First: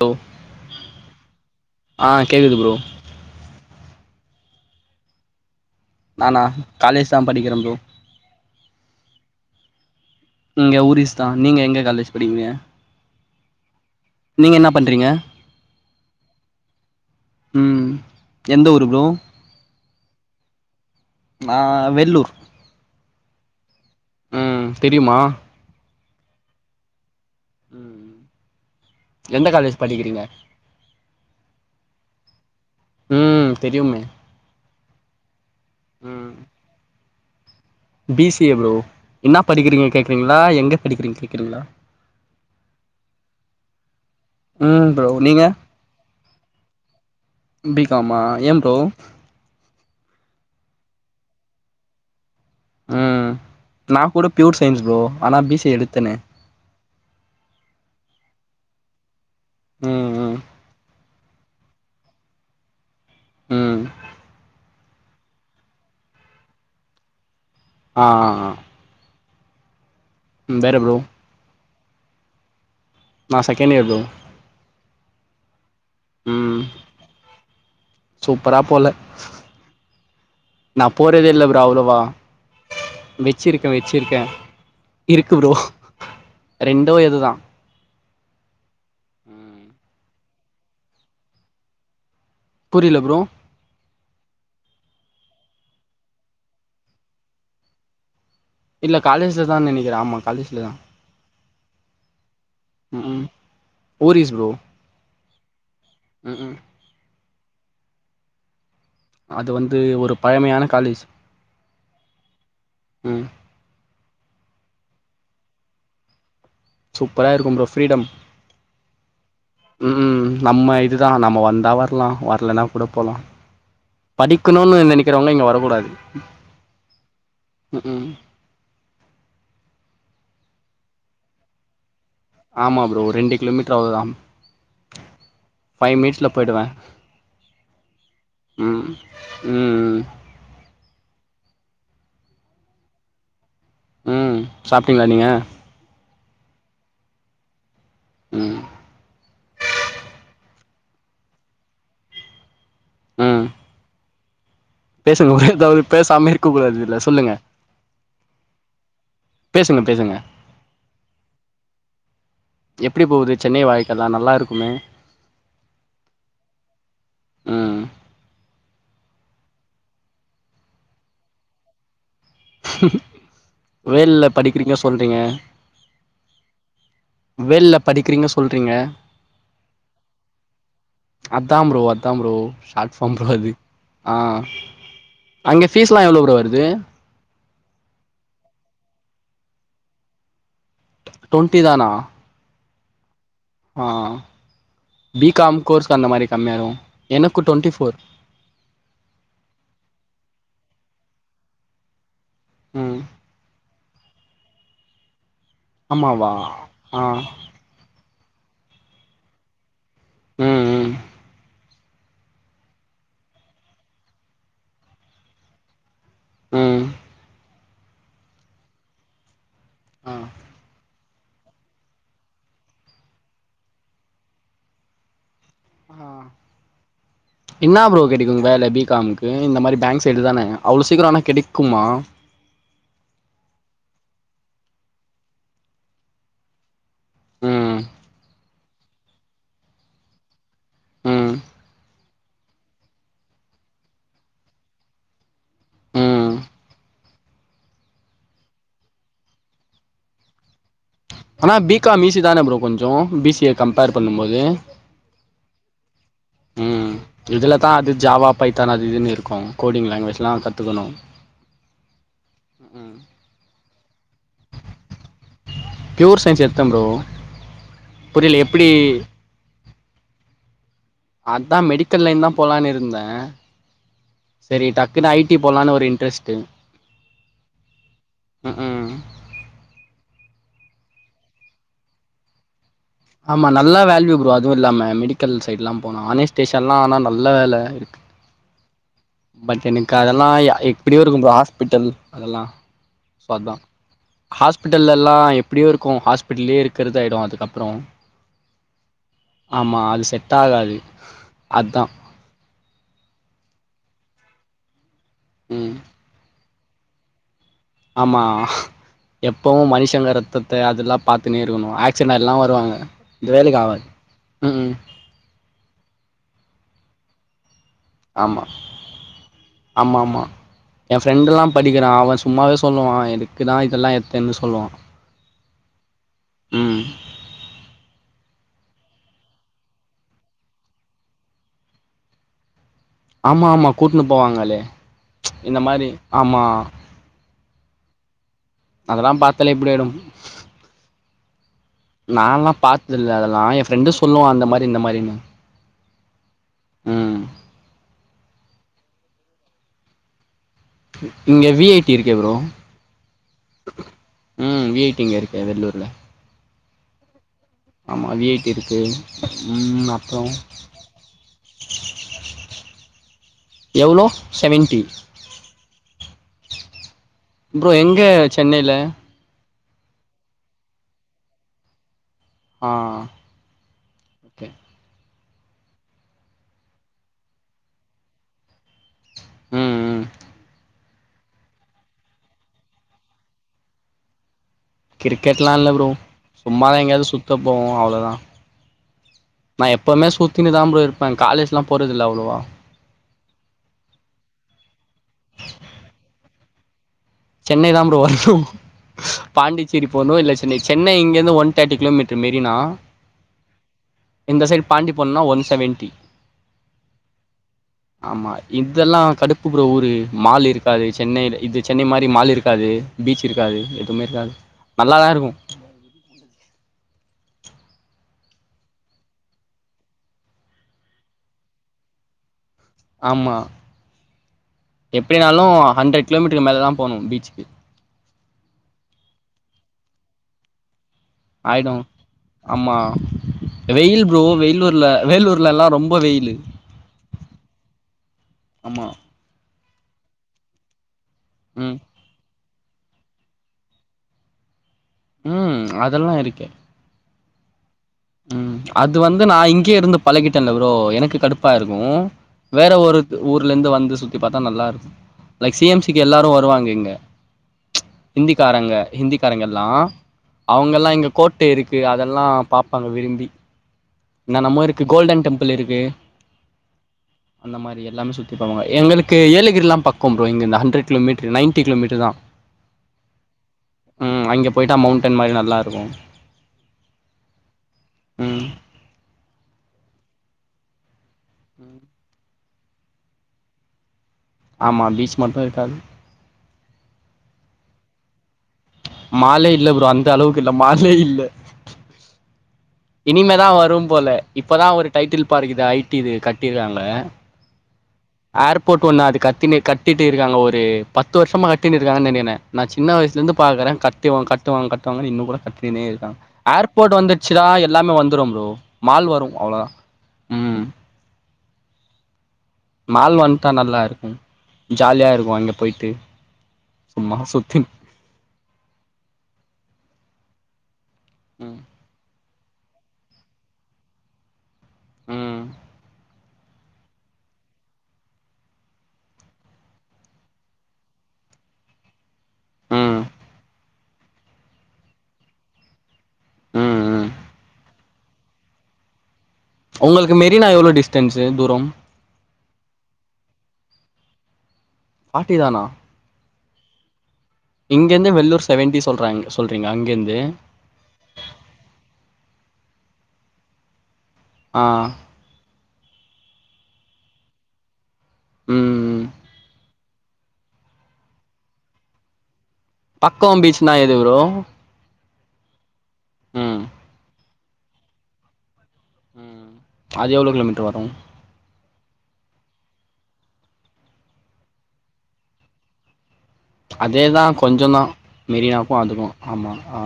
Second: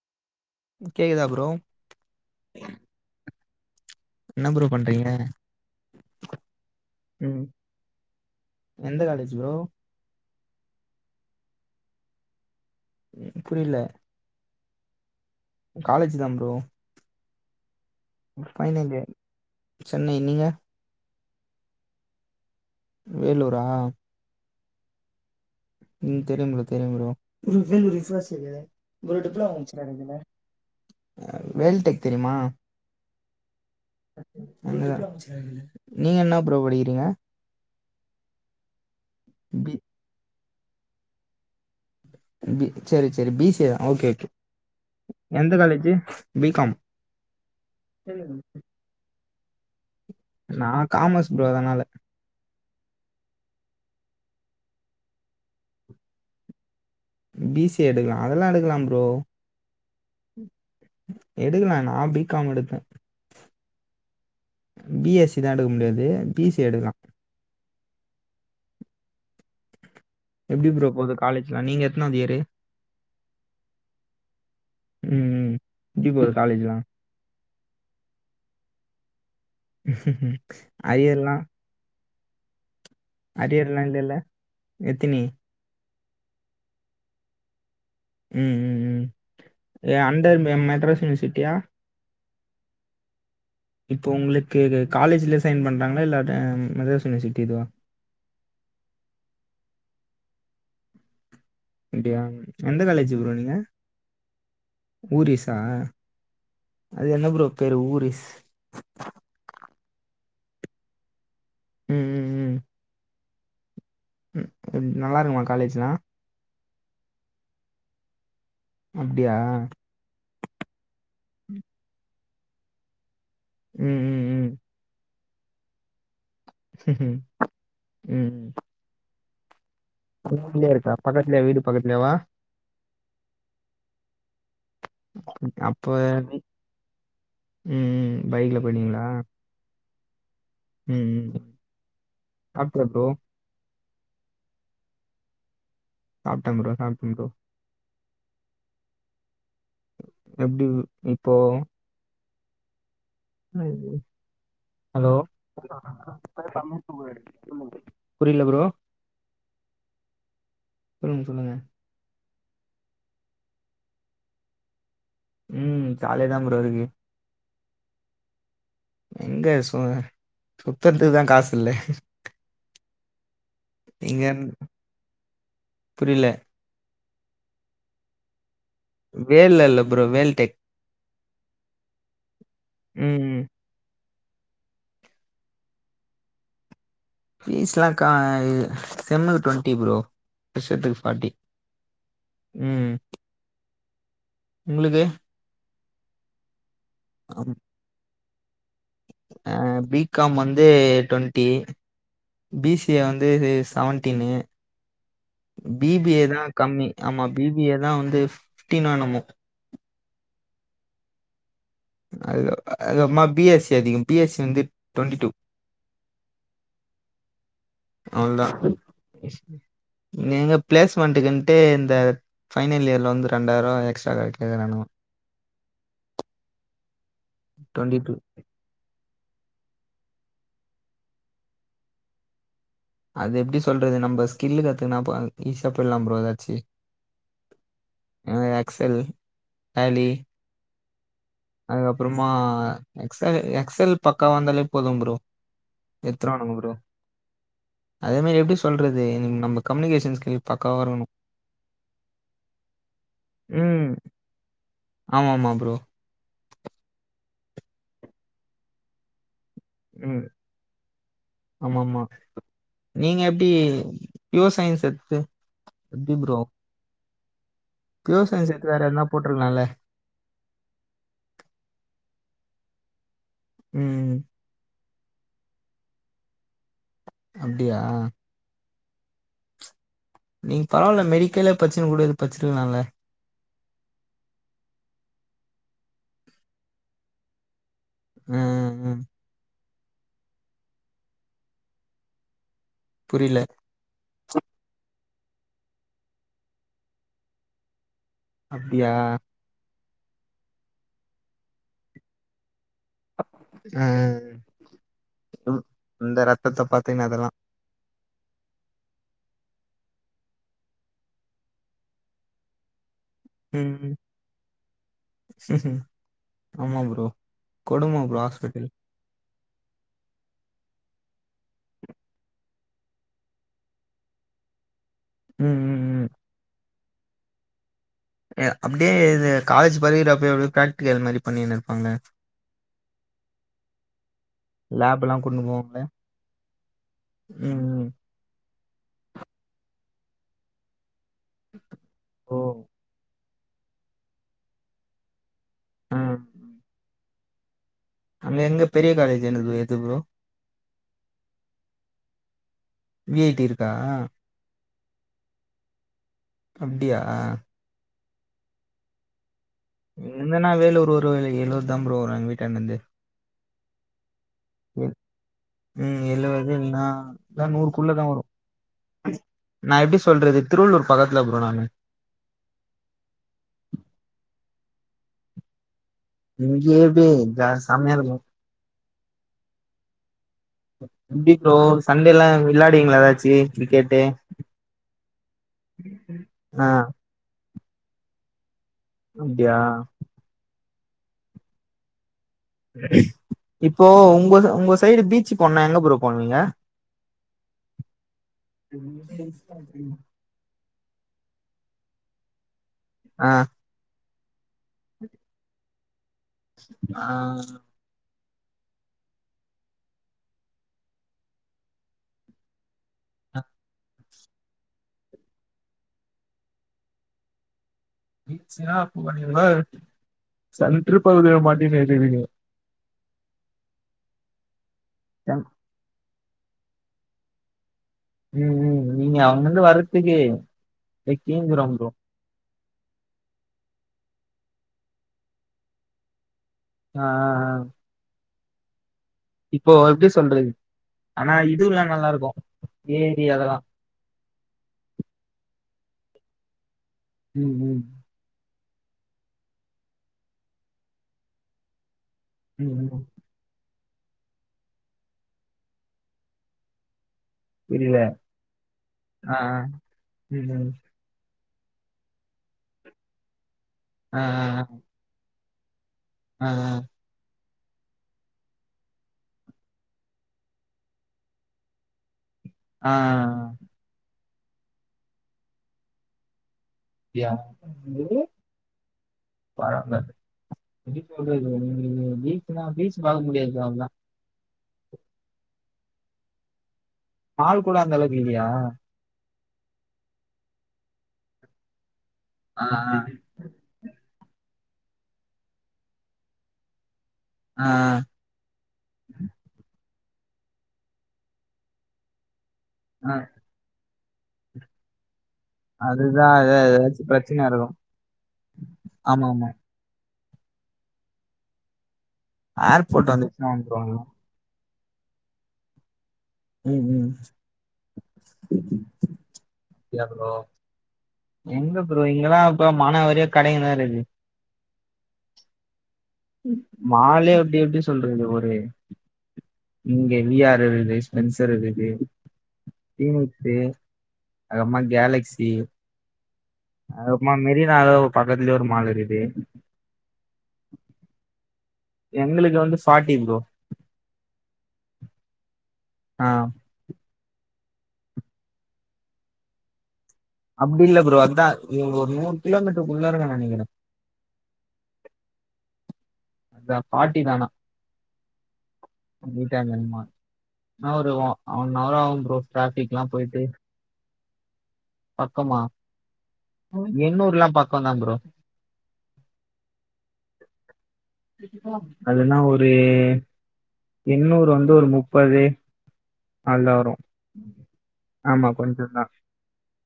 Low கேக்குதா bro கேக்குது bro என்ன ப்ரோ பண்றீங்க நானா காலேஜ்தா படிக்ற ப்ரோ லோ இங்க ஊரிஸ்தா நீங்க எங்க காலேஜ் படிகிங்க புரில நீங்க என்ன பண்றிங்க காலேஜ்தா ப்ரோ உம் பைனிங்சு சென்னை நீங்க நா வெல்லுர் வேலூரா உம் தெரியுமா உம் தெரியும் ப்ரோ தெரியும் ப்ரோ ம் ஒரு எந்த காலேஜ் படிக்கிறீங்க [unintelligible] வேல் டெக் தெரிமா ம் தெரியுமே [unintelligible] நீங்க ம் என்னா ப்ரோ படிகிறீங்க பி சி ஏ ப்ரோ என்னாப் பி படிக்கிறீங்க கேக்றீங்ளா எங்க படிக்கிறீங்க கேக்றீங்ளா பி சேரி சேரி B C A okay okay ம் ப்ரோ நீங்க எந்த காலேஜு பி காம் பி காமா ஏம் ப்ரோ நா காமஸ் ப்ரோ அதனால உம் நா கூட பியூர் சயின்ஸ் ப்ரோ ஆனா பி சி எடுத்தனே பி சி ஏ எடுக்லா அதெலா எடுக்லாம் ப்ரோ உம் உம் எடுக்கலா நா பி காம் எடுத்தே உம் பி எஸ் சி தா எடுக்க முடியாது பி சி எடுக்லா ஆ ஆ ஆ எப்டி ப்ரோ போது காலேஜ்லா நீங்க எத்னாவதியரு நா செகண்ட்டியர் ப்ரோ ம் ம் உம் சூப்பராப் போல நா போறதே அரியர்லாம் இல்ல ப்ரோ அவ்ளவா வெச்சிருக்கே அரியர்லாம் இல்லைல்ல வெச்சிருக்கே எத்தினி இருக்கு ப்ரோ ரெண்டோ எதுதா உம் உம் உம் ஏ அண்டர் மெ மெட்ராஸ் யுனிவர்சிட்டியா புரில ப்ரோ இப்போ உங்ளுக்கு காலேஜ்ல சைன் பண்றாங்ளா இல்ல ட ம் மதராஸ் யுனிவர்சிட்டி இதுவா இல்ல காலேஜ்லதா நெனைக்கிறே ஆம்மா காலேஜ்லதா அப்டியா எந்த காலேஜு ப்ரோ நீங்க ஊரிஸ் ப்ரோ ஊரிஸா ம் ம் அது என்ன ப்ரோ பேரு ஊரிஸ் அது வந்து ஒரு பழமையான காலேஜ் ம் ம் ம் ம் ம் நல்லா இருக்குமா காலேஜெல்லா சூப்பரா இருக்கும் ப்ரோ ஃப்ரீடம் அப்படியா ம் நம்ம இதுதா நம்ம வந்தா வர்லா வர்லனா கூட போலா ம் ம் ம் படிக்கணுனு நெனக்கிறவங்கள்ளா இங்க வரகூடாது ம் ரூம்லயே இருக்கா பக்கத்துலயே வீடு பக்கத்துலயேவா ஆமா ப்ரோ ஒரு ரெண்டு கிலோமீட்டர் அவ்ளதா ஃபைவ் மினிட்ஸ்ல அப்போ போயிடுவே ம். பைக்ல ம் போயிட்டீங்களா? ம் ம் ம் அப்றோ ப்ரோ ம் சாப்ட்டீங்ளா நீங்க சாப்ட்டன் ப்ரோ சாப்ட்டன் ப்ரோ ம் எப்டி இப்போ ம் அய்யோ ஹலோ பேசுங்க ஒரே ஏதாவது பேசாம இருக்க கூடாது இதுல சொல்லுங்க புரில ப்ரோ பேசுங்க பேசுங்க ம் சொல்லுங்க எப்டி போகுது சென்னை வாழ்க்கல்லா நல்லாருக்குமே ம் ஜாலியாதான் ப்ரோ இருக்கு ம் எங்க சு சுத்தறதுக்குதா காஸ் இல்ல நீங்க வேல்ல படிக்கிறீங்க சொல்றீங்க புரியல. வெள்ள படிக்கிறீங்க சொல் வேல்ல இல்ல ப்ரோ வேல்டெக் அதான் ப்ரோ அதான் ப்ரோ ஷார்ட் ஃபாம் ப்ரோ ம். அது ஆ அங்க ஃபீஸ் எல்லா எவ்ளோ ப்ரோ வருது ஃபீஸ் எல்லா கா இ செம்முக்கு டுவெண்டி ப்ரோ வருஷத்துக்கு ஃபாட்டி டுவெண்ட்டி தானா ம் ஆ உங்களுக்கு? பி காம் கோர்ஸ் அந்த மாரி கம்மியாகு எனக்கு டொவெண்ட்டி ஃபோர் அ பி காம் வந்து டொண்ட்டி பி சி ம் ஏ வந்து செவன்டீனு பி பி ஆமாவா ஏதா கம்மி ஆ ஆமா பி பி ஏதா வந்து ஃப்டீனோ என்னமோ ம் ம் அதுதா அ அம்மா பி எஸ் சி அதிகோ பி எஸ் சி வந்து டொண்டி டூ ம் அதுதா ஆ நீ எங்க ப்ளேஸ் வன்ட்டுகின்ட்டு இந்த ஃபைனல் இயர்ல வந்து ரெண்டாயரூவா எக்ஸ்ட்ரா வேற கேட்கறானுகோ ஆ என்னா டுவெண்ட்டி ப்ரோ டூ கெடைக்கு வேல பி காம்க்கு ஏ இந்த மாரி பேங்க் சைடுதான அவ்ளோ சீக்கிரோன்னா கெடைக்குமா அது எப்டி சொல்றது நம்ப ஸ்கில்லு கத்துக்கனா பா ஈஸியா போய்லான் ப்ரோ எதாச்சு ம் ஏனா எக்ஸல் டேலி ம் அதுக்கப்பறமா எக்ஸலு எக்ஸல் பக்கா வந்தாலே போதும் ப்ரோ ம் எத்ருவானுங்க ப்ரோ அதே மாரி எப்டி சொல்றது என் நமக் கம்யூனிகேஷன் ஸ்கில் பக்காவா இருக்கணு ஆனா பி காம் ஈசி தான ப்ரோ கொஞ்சோ பி சி ஏ ம் கம்பேர் பண்ணும்போது ஆமாமா ப்ரோ இதுலத்தா அது ஜாவா பைத்தான் அது இதுன்னு இருக்கு கோடிங் ம் லாங்குவேஜ்லா கத்துக்கணு ஆமா ஆமா ம் நீங்க எப்டி ப்யூர் சயின்ஸ் எடுத்து எப்டி பியூர் ப்ரோ சயின்ஸ் எடுத்தே ப்யோர் புரியல சயன்ஸ் எத்து எப்டி வேற எதுனா போட்ருக்கலால அதா மெடிக்கல் லைன்தா போலான்னு இருந்தே ம் க்கு ஐ டி போலான்னு ஒரு இன்ட்ரெஸ்ட்டு அப்டியா ம் ம் நீங் பரவால்ல மெடிக்கல்ல பட்சினு கூட இது பச்சிருலால ஆமா நல்லா வேல்யூ ப்ரோ அதுவு இல்லாம மெடிக்கல் சைட்ல்லாம் போனா ஆனே ஸ்டேஷன்ல்லா ஆனா நல்ல வேல இருக்கு ம் பட் எனக்கதல்லா எப்டியோ இருக்கு ப்ரோ ஹாஸ்பிட்டல் அதெல்லா சொ புரில அதா ஹாஸ்பிட்டல்ல எல்லா எப்படியோ இருக்கும் ஹாஸ்பிட்ல்லே இருக்குறதா ஆயிடும் அதுக்கப்புற அப்டியா செட் ஆகாது அதா ம் ம் இந்த ரத்தத்தை பாத்தேனா அதெல்லா ஆமா எப்பவும் மனுஷங்க ரத்தத்தை அதெல்லா பார்த்துன்னே இருக்கணும் ஆக்சன் எல்லாம் வருவாங்க இந்த வேலக்கு ம் ஆவாது ம். ஆமா ப்ரோ கொடும ப்ரோ ஹாஸ்பிடல் ஆமாமா என் ஃப்ரெண்ட எல்லாம் படிக்கிறான் அவன் சும்மாவே சொல்லுவா எதுக்குதா இதெல்லாம் எத்தன்னு சொல்லுவா ம் ம் ம் ம் அப்டியே இது காலேஜ் படிக்கிற அப்பய எப்ப பிராக்டிக்கல் மாதிரி பண்ணினு இருப்பாங்க ஆமா ஆமா கூட்டுன்ன போவாங்களே லேப்லா கூட்னு இந்த போவாங்களே மாரி ஆமா ம் ம் அதெல்லா பாத்தாலே எப்டி ஆயிடும் ஓ நான்ல்லா பாத்ததில அத லா என் ஃப்ரெண்டு் சொல்லுவா அந்த மாரி இந்த மாரின்னு அ ம் அங்க எங்க பெரிய காலேஜ் எது ப்ரோ இங்க வி ஐ டி இருக்கு ப்ரோ வி ஐ டி இருக்கா ம் வி ஐ டி இருக்கே வெள்ளூர்ல அப்டியா ஆமா வி ஐ டி இருக்கு ம் அப்றோ என்னன்னா வேலூர் ஒரு வேலக்கி எழுபது தான் ப்ரோ வரும் எங்க வீட்டான இருந்து எவாளோ செவன்டி இதா மீனா ப்ரோ எங்க சென்னயில நா எப்டி சொல்றது திருவள்ளூர் பக்கத்துல ப்ரோ நானு ஆ ஓகே [unintelligible] தா செம்மய இருக்கும் ம் ம் எப்டி ப்ரோ சண்டேல்லா விளாடிங்களா ஏதாச்சு கிரிக்கெட்டு கிரிக்கெட்ல்லா இல்ல ப்ரோ ஆ சும்மாதான் எங்கேயாவது சுத்த போம் அவ்ளோதா அப்டியா நா எப்பவுமே சுத்தினு தான் ப்ரோ இருப்பேன் காலேஜ்ல்லா போறது இல்ல அவ்வளவா இப்போ உங்க உங்க சைடு பீச்சு போனா எங்கப்ரோ போவீங்க சென்னை தா ப்ரோ வரணு பாண்டிச்சேரி போனு இல்ல சென்னை சென்னை இங்கர்ந்து ஒன் தேட்டி கிலோமீட்ரு மெரினா ஆ இந்த சைடு பாண்டி போனனா ஒன் செவன்ட்டி ஆ ஆமா இதெல்லா கடுப்பு ப்ரோ ஊரு மால் இருக்காது சென்னைல இது சென்னை மாரி மால் இருக்காது பீச் இருக்காது எதுமே இருக்காது நல்லாதா இருக்கு [unintelligible] ஆமா எப்படினாலு ஹண்ட்ரட் கிலோமீட்டருக்கு மேலே தா போகணு பீச்சுக்கு ம் ம் நீங்க அங்கருந்து வரத்துக்கு அப்டியே தீஞ்சுரு ஆயிடும். ப்ரோ ஆமா வெயில் ப்ரோ வெயிலூர்ல வேலூர்ல எல்லா ரொம்ப வெயிலு ஆ ஆ ஆ அமா இப்போ எப்டி சொல்றது ஆனா ம். இதுல்லா நல்லாருக்கு ஏரி அதெலா ம் அதெலா இருக்கே ம் ம் ம் அது வந்து நா இங்கயே இருந்து பழகிட்டன்ல ப்ரோ எனக்கு கடுப்பா இருக்கு வேற ம் ஒரு ம் த் ஊர்ல இருந்து வந்து சுத்தி பாத்தா நல்லாருக்கு லைக் சி எம் சி க்கு எல்லாரு வருவாங்க இங்க புரில ஹிந்திகாரங்க ஆ ஆ ஹிந்திகாரங்க எல்லா ம் ம் அவங்கெல்லா இங்க கோட் டெ இருக்கு அதெல்லா பாப்பாங்க விரும்பி ஆ என்ன நம்ம இருக்கு கோல்டன் டெம்பிள் இருக்கு ஆ ஆ அந்த மாரி எல்லாமே சுத்தி பாப்பாங் எங்களுக்கு ஏலகிரிலா பக்கம் ப்ரோ இங்கருந்து ஹண்ட்ரட் கிலோமீட்ரு நைன்ட்டி கிலோமீட்ரு தா ஆ ஆ அ ம் அங்க போய்ட்டா மௌண்டன் மாரி நல்லாருக்கு யா என்னது பாராங்காது பீச் பாக்க முடியாது நீங்க பீச்னா பீச் பாக்க முடியாது ப்ரோ அவ்ளதா ஆமா பீச் மட்டு இருக்காது மால் கூட அந்தளக்கு இலியா மாலே இல்ல ப்ரோ அந்தளவுக்கு இல்ல மாலே இல்ல ஆ இனிமேதா வரும் போல இப்பதா ஒரு டைட்டில் பார்க் இது ஐ டி இது கட்டிருகாங்க ஆ ஆ ஏர்போட் ஒண்ணு அது கட்டினு கட்டிட்டு இருக்காங்க ஒரு பத்து வருஷமா கட்டினு இருக்காங்கனு நெனைக்கற நா சின்ன ஆ வயுசுல இருந்து பாக்கற கத்திவா கட்டுவாங்க கட்டுவாங்கன் இன்னுங்கூட கத்தினே இருக்காங் அதுதா அது ஏர்போட் ஏதாச்சு வந்ருச்சுனா பிரச்சன இருக்கு எல்லாமே வந்துரு ப்ரோ மால் வரு ஆமா ஆமா அவ்ளதா ஏர்போர்ட் மால் வந்துச்சுன்னா வன்ட்டா வந்துருவாங்க நல்லாருக்கு ஜாலியா இருக்கு அங்க போய்ட்டு ம் ம் ஏ ப்ரோ ம் எங்க ப்ரோ இங்கலா இப்ப மானாவரியா கடைங்கதா இருக்கு ம் மாலே அப்டி எப்டி சொல்றது ஒரு இங்க [unintelligible] ஸ்பென்சர் இருக்கு ம் ஃபீனிக்ஸு அதுகப்மா கேலக்சி ம் ம் அப்றமா மெரினா தா பக்கத்லயே ஒரு மாலிருக்குது உங்களுக்கு மெரினா எவ்ளோ டிஸ்டன்ஸு தூரம் எங்ளுக்கு வந்து ஃபாட்டி ப்ரோ ஃபாட்டி தானா ஆ இங்கிருந்து வெள்ளூர் செவன்ட்டி சொல்றாங்க சொல்றிங்க அங்கிர்ந் அப்டி இல்ல ப்ரோ அதா ஒரு நூறு கிலோமீட்ருக்குள்ளாரதா நெனைக்கற ஆ அதா பாட்டி தானா ம் ம் வந்டாங்ள மா என்ன ஒரு ஓ அவரு நாளாகும் ப்ரோ டிராபிக்லா போயிட்டு பக்கோம் பீஸ்னா எது ப்ரோ பக்கமா ம் எண்ணூர்லா பக்கந்தா ப்ரோ ம் அது எவ்ளோ கிலோமீட்டர் வரு அதுனா ஒரு எண்ணூறு வந்து ஒரு முப்பது அதுல வரும் அதேதா கொஞ்சதா ஆமா மெரினாக்கு கொஞ்சந்தா அதுக்கு ஆமா அ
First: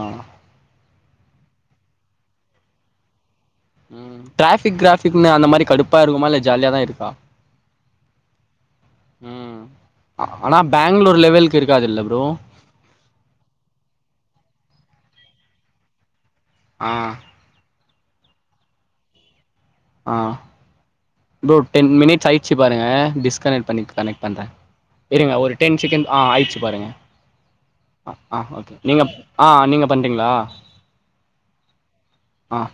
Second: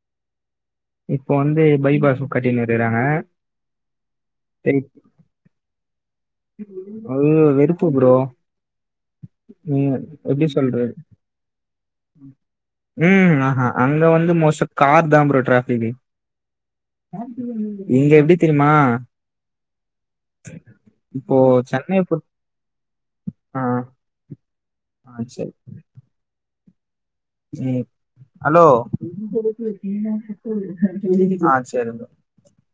இப்போ வந்து பைபாஸு கட்டினீருக்காங்க ம் டாஃபிக் கிராஃபிக்னு அந்த மாரி கடுப் ப்பா இருக்குமா இல்ல ஜாலியாத இருக்கா அது வெறுப்பு ப்ரோ ம் எப்டி ஆனா சொல்றது பெங்களூர் லெவல்கு இருக்காது இல்ல ப்ரோ ம் ஆஹா அங்க வந்து மோசப் கார் தா ப்ரோ ட்ராஃப்க்கு ஆ இங்க எப்டி தெரியுமா ஆஹ் இப்போ இதோ டென் சென்னை மினிட்ஸ் பொறுத் ஆயிடுச்சு பாருங்க ஆ டிஸ்கனெட் பண்ணிக் கனெக்ட் பண்றே ஆ இருங்க ஒரு சரி டென் செகண்ட் ஆ ஆயிச்சு பாருங்க ம் ஆ ஹலோ ஓகே நீங்க ஆ நீங்க பண்றீங்களா ஆ செரி ப்ரோ ஆஹ்